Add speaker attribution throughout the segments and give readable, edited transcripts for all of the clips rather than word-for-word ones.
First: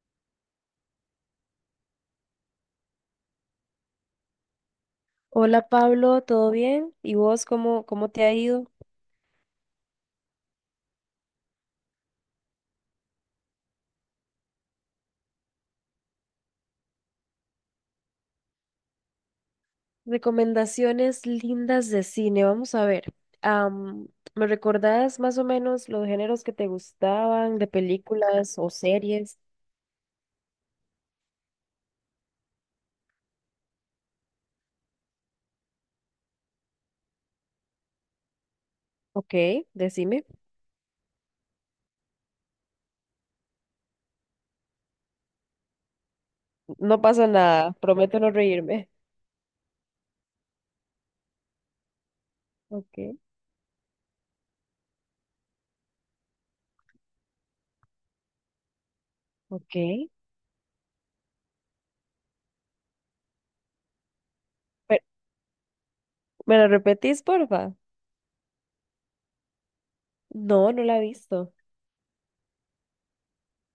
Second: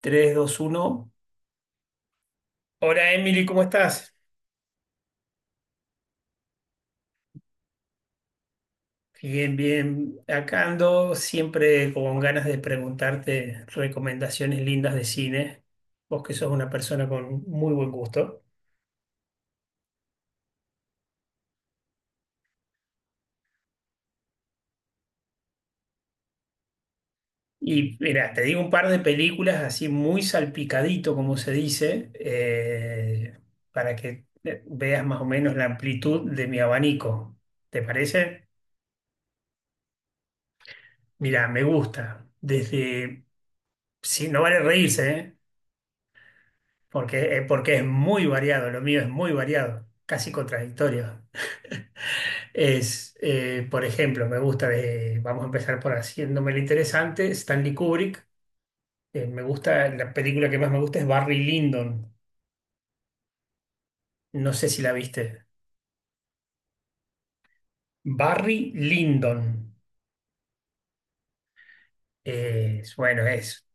Speaker 1: Tres, dos, uno. Hola Emily, ¿cómo estás?
Speaker 2: Hola Pablo, ¿todo bien? ¿Y vos cómo te ha ido?
Speaker 1: Bien, bien. Acá ando siempre con ganas de preguntarte recomendaciones lindas de cine. Vos que sos una persona con muy buen gusto.
Speaker 2: Recomendaciones lindas de cine, vamos a ver. am, ¿Me recordás más o menos los géneros que te gustaban de
Speaker 1: Y mira, te
Speaker 2: películas
Speaker 1: digo un
Speaker 2: o
Speaker 1: par de
Speaker 2: series?
Speaker 1: películas así muy salpicadito, como se dice, para que veas más o menos la amplitud de mi abanico. ¿Te parece?
Speaker 2: Ok, decime.
Speaker 1: Mira, me gusta. Desde... Sí, no vale reírse, ¿eh?
Speaker 2: No pasa
Speaker 1: porque, eh,
Speaker 2: nada,
Speaker 1: porque es
Speaker 2: prometo
Speaker 1: muy
Speaker 2: no
Speaker 1: variado, lo
Speaker 2: reírme.
Speaker 1: mío es muy variado, casi contradictorio.
Speaker 2: Ok,
Speaker 1: Por ejemplo, me gusta vamos a empezar por haciéndome lo interesante, Stanley Kubrick. Me
Speaker 2: ok.
Speaker 1: gusta, la película que más me gusta es Barry Lyndon, no sé si la
Speaker 2: Pero,
Speaker 1: viste.
Speaker 2: ¿me lo repetís, porfa?
Speaker 1: Barry Lyndon,
Speaker 2: No la he visto.
Speaker 1: bueno,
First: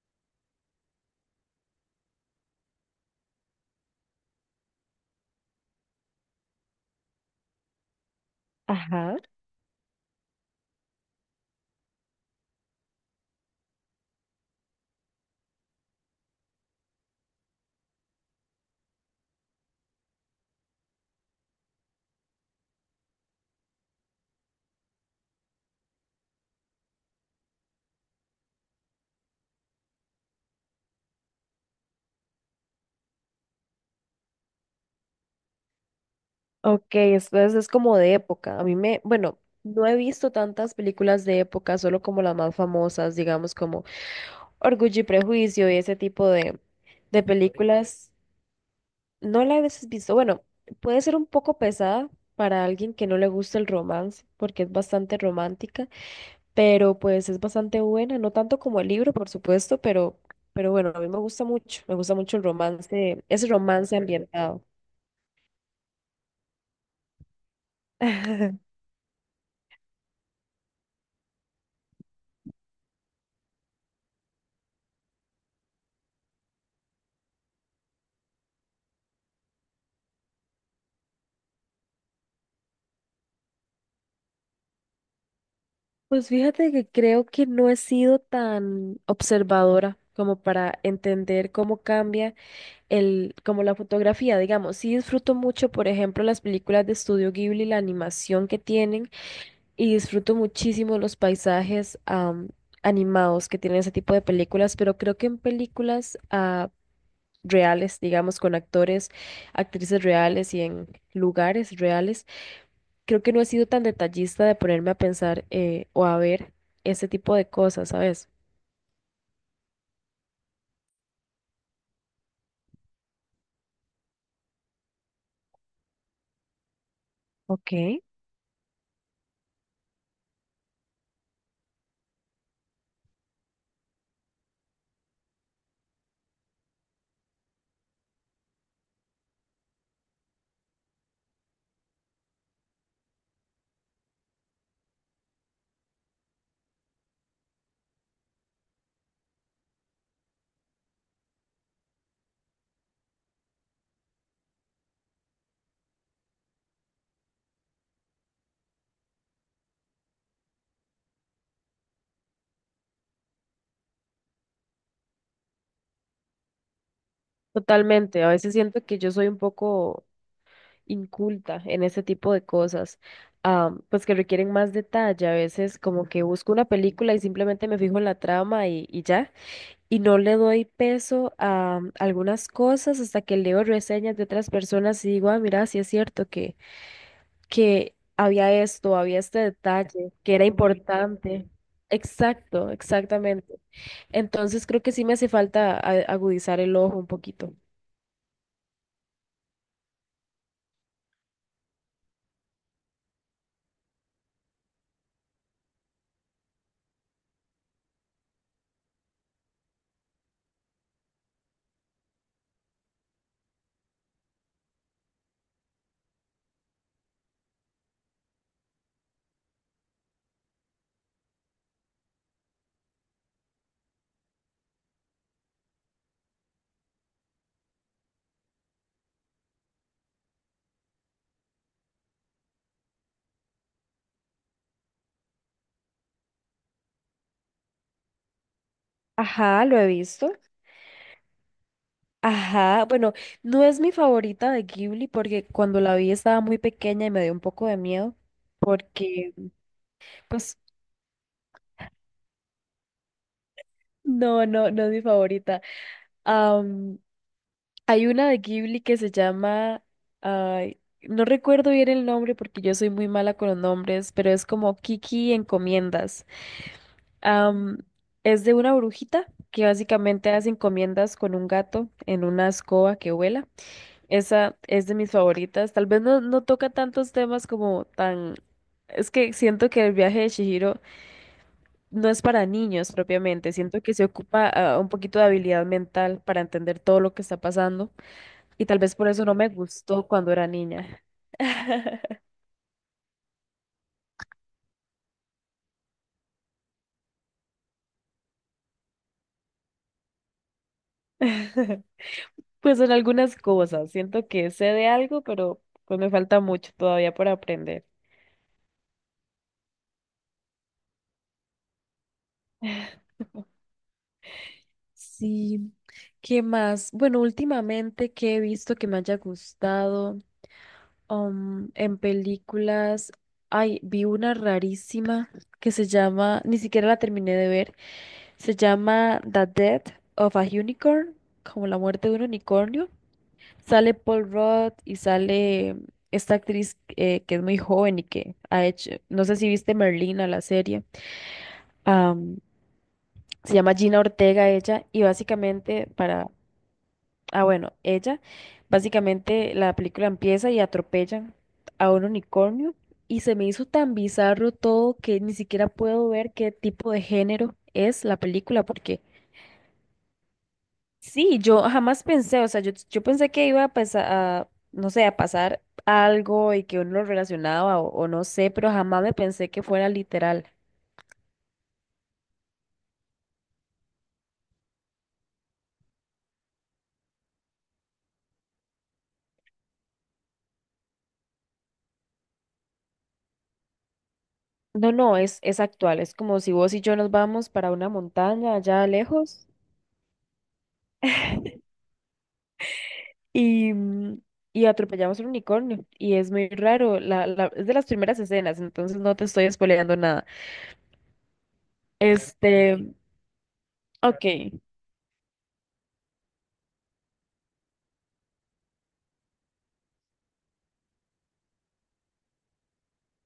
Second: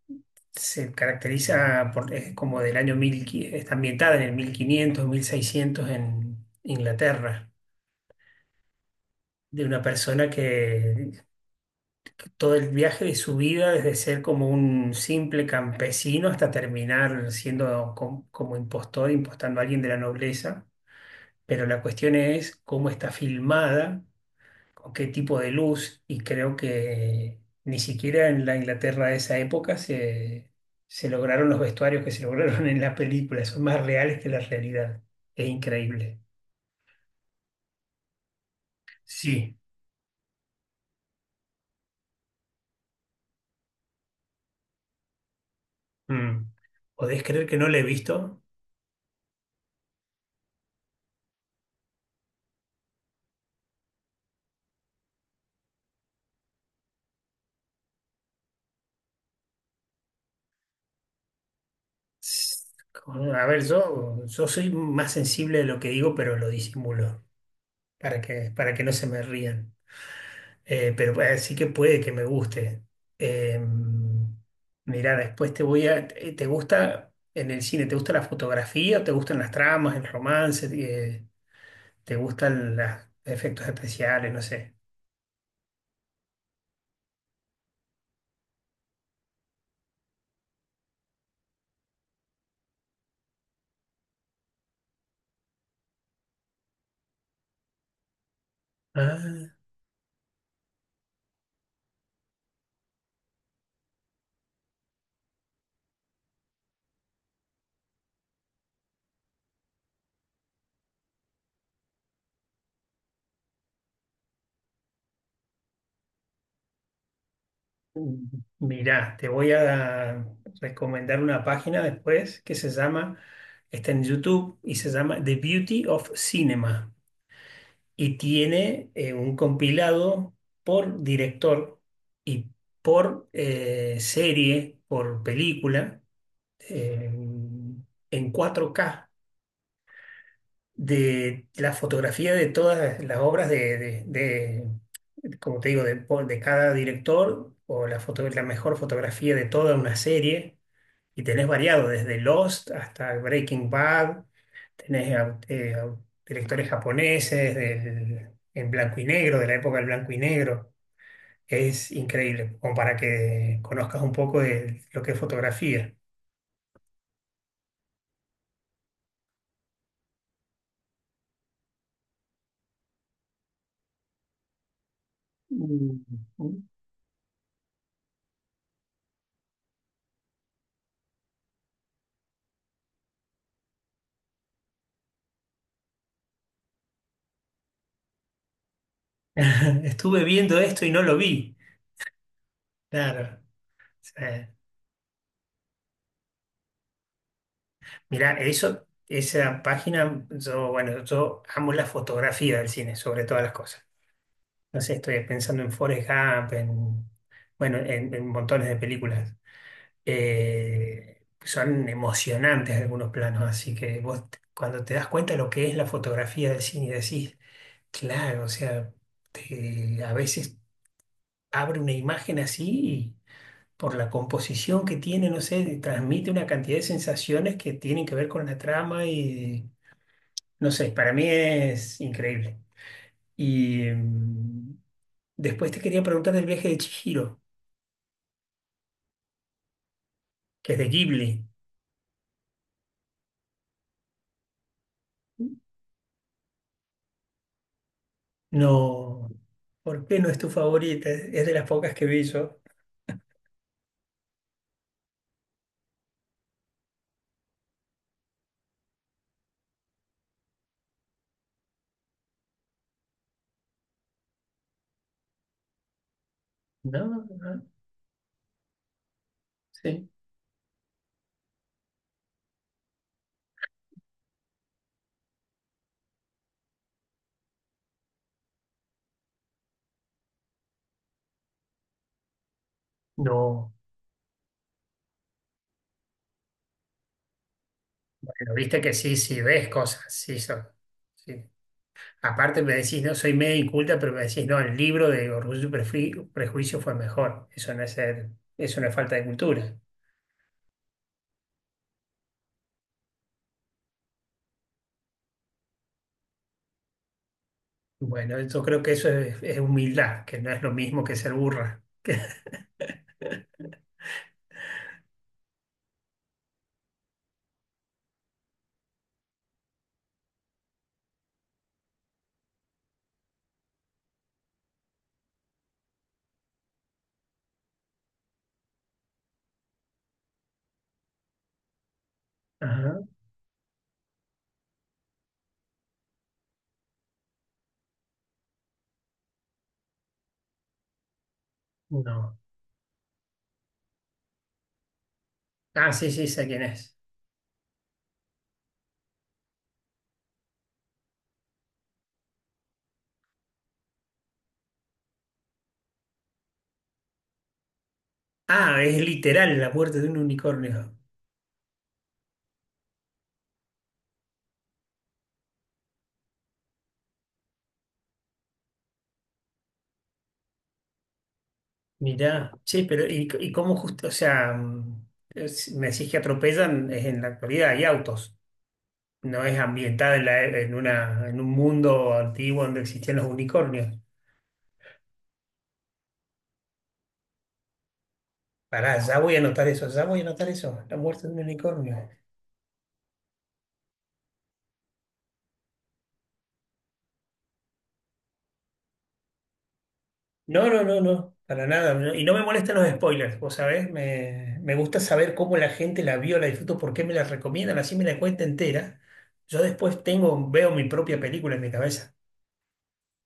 Speaker 1: se caracteriza por, es como del año 1000, está ambientada en el 1500 1600 en Inglaterra,
Speaker 2: Ajá.
Speaker 1: de una persona que todo el viaje de su vida, desde ser como un simple campesino hasta terminar siendo como impostor, impostando a alguien de la nobleza. Pero la cuestión es cómo está filmada, con qué tipo de luz, y creo que ni siquiera en la Inglaterra de esa época se, lograron los vestuarios que se lograron en la película, son más reales que la realidad. Es increíble.
Speaker 2: Ok, entonces es como de época. A mí me, bueno,
Speaker 1: Sí.
Speaker 2: no he visto tantas películas de época, solo como las más famosas, digamos como Orgullo y Prejuicio y ese tipo
Speaker 1: Mm. ¿Podés
Speaker 2: de
Speaker 1: creer que no la he
Speaker 2: películas,
Speaker 1: visto?
Speaker 2: no la has visto. Bueno, puede ser un poco pesada para alguien que no le gusta el romance, porque es bastante romántica, pero pues es bastante buena, no tanto como el libro, por supuesto, pero bueno, a mí me gusta mucho el romance,
Speaker 1: A
Speaker 2: ese
Speaker 1: ver,
Speaker 2: romance
Speaker 1: yo
Speaker 2: ambientado.
Speaker 1: soy más sensible de lo que digo, pero lo disimulo para que, para que no se me rían. Pero sí que puede que me guste. Eh, Mirá, después te voy a... ¿Te gusta en el cine? ¿Te gusta la fotografía? ¿Te gustan las tramas, el romance? ¿Te gustan los efectos especiales? No sé.
Speaker 2: Pues fíjate que creo que no he sido tan observadora como para entender cómo cambia el, como la fotografía, digamos, sí disfruto mucho, por ejemplo, las películas de Estudio Ghibli, la animación que tienen,
Speaker 1: Ah.
Speaker 2: y disfruto muchísimo los paisajes, animados, que tienen ese tipo de películas. Pero creo que en películas reales, digamos, con actores, actrices reales y en lugares reales, creo que no he sido tan detallista de ponerme a pensar o a ver ese tipo de cosas, ¿sabes?
Speaker 1: Mirá, te voy a recomendar una página después que se llama, está en YouTube y se llama The Beauty of Cinema
Speaker 2: Ok.
Speaker 1: y tiene un compilado por director y por serie, por película, eh, en 4K de la fotografía de todas las obras de, como te digo, de, de cada director o la foto, la mejor fotografía de toda una serie y tenés variado desde Lost hasta Breaking Bad, tenés directores japoneses del, en blanco y negro, de la época del blanco y negro. Es increíble, como para que conozcas un poco de lo que es fotografía.
Speaker 2: Totalmente, a veces siento que yo soy un poco inculta en ese tipo de cosas, pues que requieren más detalle. A veces como que busco
Speaker 1: Mm.
Speaker 2: una película y simplemente me fijo en la trama y ya, y no le doy peso a algunas cosas hasta que leo reseñas de otras personas y digo, ah, mira, sí es cierto que había esto, había este detalle,
Speaker 1: Estuve
Speaker 2: que era
Speaker 1: viendo esto y no lo
Speaker 2: importante.
Speaker 1: vi.
Speaker 2: Exacto,
Speaker 1: Claro.
Speaker 2: exactamente.
Speaker 1: Sí.
Speaker 2: Entonces creo que sí me hace falta agudizar el ojo un poquito.
Speaker 1: Mirá, eso, esa página, yo, bueno, yo amo la fotografía del cine, sobre todas las cosas. No sé, estoy pensando en Forrest Gump, en, bueno, en montones de películas. Son emocionantes algunos planos, así que vos, cuando te das cuenta lo que es la fotografía del cine, decís, claro, o sea, a veces abre una imagen así y por la composición que tiene, no sé, transmite una cantidad de sensaciones que tienen que ver con la trama y no sé, para mí es increíble. Y después te quería preguntar del viaje de Chihiro,
Speaker 2: Ajá, lo he visto.
Speaker 1: que es de Ghibli.
Speaker 2: Ajá, bueno, no es mi favorita de Ghibli porque cuando la vi estaba muy pequeña y me dio un poco de miedo
Speaker 1: No,
Speaker 2: porque,
Speaker 1: ¿por qué no es tu
Speaker 2: pues,
Speaker 1: favorita? Es de las pocas que vi yo.
Speaker 2: no es mi favorita. Am, Hay una de Ghibli que se llama, ay, no recuerdo bien el nombre porque yo soy muy mala con los nombres, pero es como Kiki Encomiendas.
Speaker 1: No, no,
Speaker 2: Am, es de una brujita que
Speaker 1: sí.
Speaker 2: básicamente hace encomiendas con un gato en una escoba que vuela. Esa es de mis favoritas. Tal vez no toca tantos temas como tan... Es que siento que el viaje de Chihiro no es para niños propiamente.
Speaker 1: No,
Speaker 2: Siento que se ocupa un poquito de habilidad mental para entender todo lo que está pasando.
Speaker 1: bueno,
Speaker 2: Y tal
Speaker 1: viste que
Speaker 2: vez por
Speaker 1: sí,
Speaker 2: eso no
Speaker 1: sí,
Speaker 2: me
Speaker 1: ves cosas,
Speaker 2: gustó cuando
Speaker 1: sí,
Speaker 2: era
Speaker 1: son.
Speaker 2: niña.
Speaker 1: Sí. Aparte me decís, no, soy medio inculta, pero me decís, no, el libro de Orgullo y Prejuicio fue mejor. Eso no es ser, eso no es falta de cultura.
Speaker 2: Pues en algunas cosas. Siento que sé de algo, pero pues me falta mucho todavía por aprender.
Speaker 1: Bueno, yo creo que eso es, humildad, que no es lo mismo que ser burra.
Speaker 2: Sí. ¿Qué más? Bueno, últimamente que he visto que me haya gustado. En películas, ay, vi una rarísima que se llama, ni siquiera la terminé de ver, se llama The Death of a Unicorn, como la muerte de un unicornio.
Speaker 1: Ajá,
Speaker 2: Sale Paul Rudd y sale esta actriz que es muy joven y que ha hecho, no sé si viste Merlina, la serie.
Speaker 1: no.
Speaker 2: Am, Se llama Gina Ortega ella y básicamente,
Speaker 1: Ah, sí, sí,
Speaker 2: para.
Speaker 1: sé quién es.
Speaker 2: Ah, bueno, ella, básicamente la película empieza y atropellan a un unicornio y se me hizo tan bizarro todo que ni siquiera puedo ver qué tipo de género es la película
Speaker 1: Ah, es
Speaker 2: porque
Speaker 1: literal la muerte de un unicornio.
Speaker 2: sí, yo jamás pensé, o sea, yo pensé que iba a pasar, a, no sé, a pasar algo y que uno lo relacionaba o no sé, pero jamás me pensé que fuera literal.
Speaker 1: Mirá, sí, pero ¿y cómo justo? O sea, me decís que atropellan, es en la actualidad, hay autos. No es ambientada en, la e- en una, en un mundo antiguo donde existían los unicornios.
Speaker 2: No, no, es actual, es como si vos y yo nos vamos para una montaña allá
Speaker 1: Pará, ya voy a
Speaker 2: lejos.
Speaker 1: anotar eso, ya voy a anotar eso, la muerte de un unicornio.
Speaker 2: Y, y atropellamos un unicornio. Y es muy raro. La- es de las primeras escenas, entonces no te estoy spoileando nada.
Speaker 1: No, no, no, no, para nada. No, y no me molestan los
Speaker 2: Este,
Speaker 1: spoilers, vos sabés,
Speaker 2: ok,
Speaker 1: me gusta saber cómo la gente la vio, la disfruto, por qué me la recomiendan, así me la cuenta entera. Yo después tengo, veo mi propia película en mi cabeza.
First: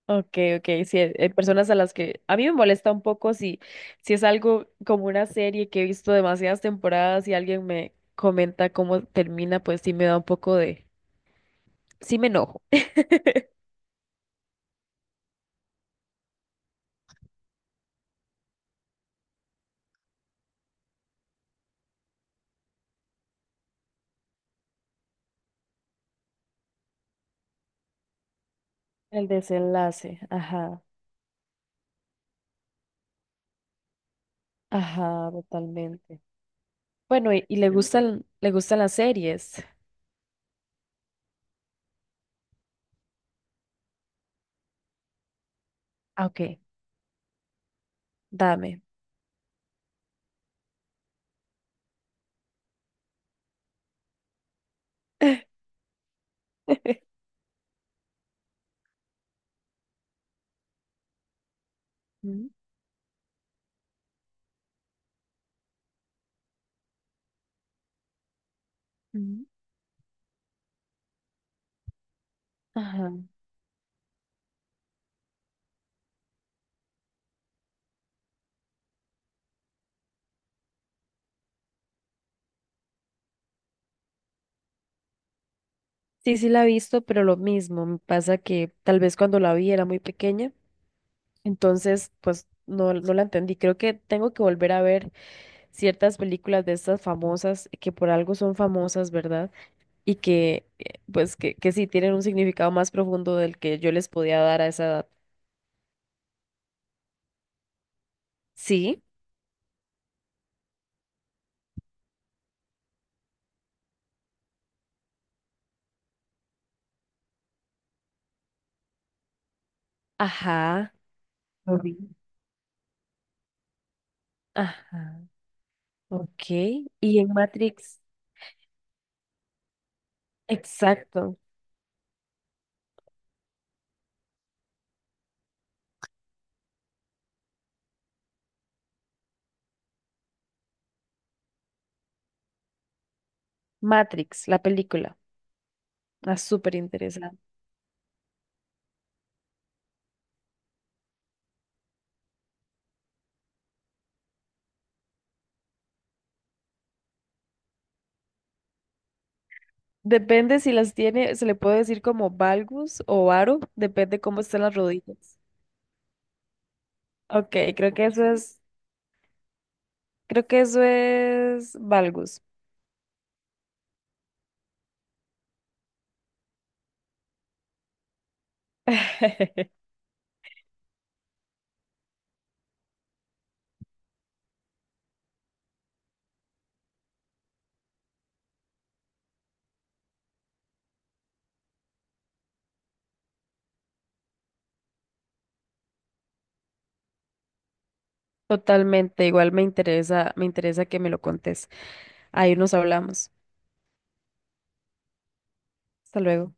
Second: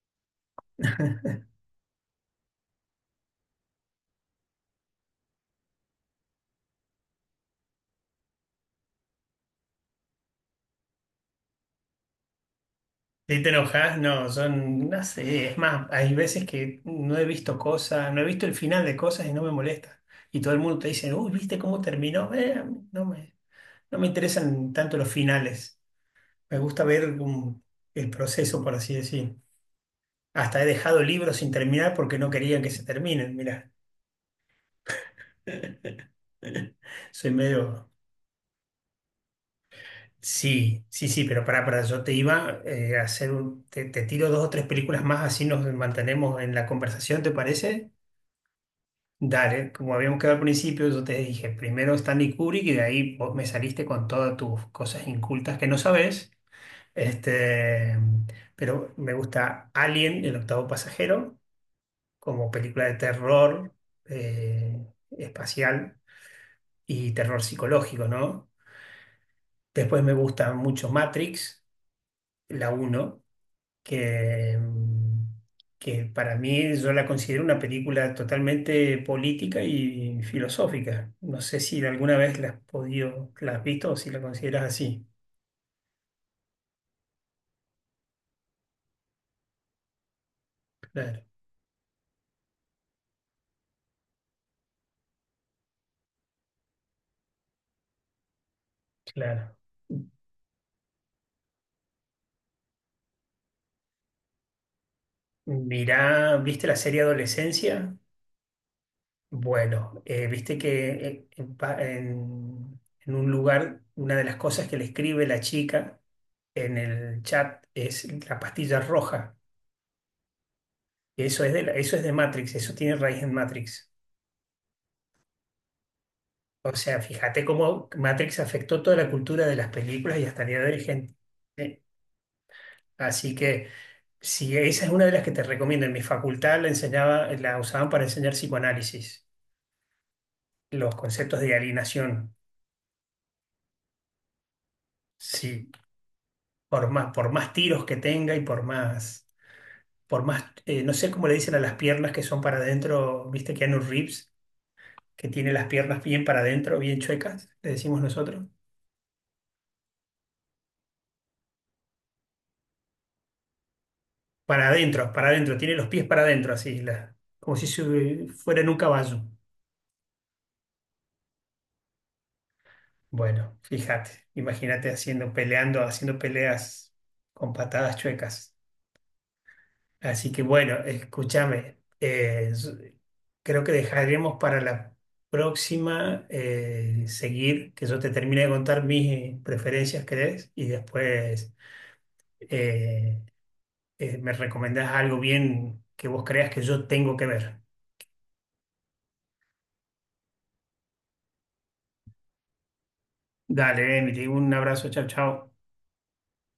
Speaker 2: ok, ok. Sí, hay personas a las que a mí me molesta un poco si, si es algo como una serie que he visto demasiadas temporadas y alguien me comenta cómo termina, pues sí me da un poco de, sí me enojo.
Speaker 1: Si te enojas, no, son, no sé, es más, hay veces que no he visto cosas, no he visto el final de cosas y no me molesta. Y todo el mundo te dice, uy, ¿viste cómo terminó? A mí no me interesan tanto los finales. Me gusta ver el proceso, por así
Speaker 2: El
Speaker 1: decir.
Speaker 2: desenlace,
Speaker 1: Hasta he
Speaker 2: ajá,
Speaker 1: dejado libros sin terminar porque no querían que se terminen, mirá.
Speaker 2: ajá, totalmente.
Speaker 1: Soy
Speaker 2: Bueno, y
Speaker 1: medio...
Speaker 2: le gustan las series.
Speaker 1: Sí, sí, sí, pero para yo te iba a hacer un... Te tiro dos o tres películas más, así nos
Speaker 2: Ah,
Speaker 1: mantenemos en
Speaker 2: ok,
Speaker 1: la conversación, ¿te parece?
Speaker 2: dame.
Speaker 1: Dale, como habíamos quedado al principio, yo te dije, primero Stanley Kubrick y de ahí vos me saliste con todas tus cosas incultas que no sabés. Este, pero me gusta Alien, el octavo pasajero,
Speaker 2: Ujú,
Speaker 1: como película de terror eh, espacial y terror psicológico, ¿no?
Speaker 2: ujú.
Speaker 1: Después me gusta mucho Matrix, la
Speaker 2: Ajá.
Speaker 1: uno que, mm, que para mí yo la considero una película totalmente política y filosófica. No sé si alguna vez la has podido, la has visto o si la consideras así.
Speaker 2: Sí, sí la he visto, pero lo mismo, me pasa que tal vez cuando la vi era muy pequeña,
Speaker 1: Claro,
Speaker 2: entonces pues no, no la entendí. Creo que tengo que volver a ver ciertas películas de estas famosas que por algo son famosas, ¿verdad?
Speaker 1: claro.
Speaker 2: Y que pues que sí tienen un significado más profundo del que yo les podía dar a esa edad.
Speaker 1: Mirá, ¿viste la serie Adolescencia?
Speaker 2: Sí,
Speaker 1: Bueno, viste que en un lugar, una de las cosas que le escribe la chica en el chat es la pastilla roja.
Speaker 2: ajá,
Speaker 1: Eso es de, la-
Speaker 2: lo
Speaker 1: eso es de
Speaker 2: vi.
Speaker 1: Matrix, eso tiene raíz en Matrix.
Speaker 2: Ajá, ok.
Speaker 1: O sea,
Speaker 2: Y en
Speaker 1: fíjate cómo
Speaker 2: Matrix,
Speaker 1: Matrix afectó toda la cultura de las películas y hasta el día de hoy hay gente.
Speaker 2: exacto,
Speaker 1: eh, Así que si esa es una de las que te recomiendo, en mi facultad la enseñaba, la usaban para enseñar psicoanálisis, los conceptos de alienación.
Speaker 2: Matrix, la película.
Speaker 1: Sí,
Speaker 2: Ah, súper
Speaker 1: por más, por
Speaker 2: interesante.
Speaker 1: más tiros que tenga y no sé cómo le dicen a las piernas que son para adentro, viste Keanu Reeves, que tiene las piernas bien para adentro, bien chuecas, le decimos nosotros.
Speaker 2: Depende si las tiene, se le puede decir como valgus o varo, depende cómo están las
Speaker 1: Para
Speaker 2: rodillas.
Speaker 1: adentro, tiene los pies para adentro, así,
Speaker 2: Ok,
Speaker 1: como si
Speaker 2: creo que eso es,
Speaker 1: fueran un caballo.
Speaker 2: creo que eso es valgus.
Speaker 1: Bueno, fíjate, imagínate haciendo, peleando, haciendo peleas con patadas chuecas. Así que bueno, escúchame, creo que dejaremos para la próxima seguir, que yo te termine de contar mis preferencias, ¿crees? Y después eh, me recomendás algo bien que vos creas que yo tengo que ver.
Speaker 2: Totalmente, igual me interesa que me lo contes. Ahí nos hablamos.
Speaker 1: Dale, Emily, un abrazo, chao, chao.
Speaker 2: Hasta luego.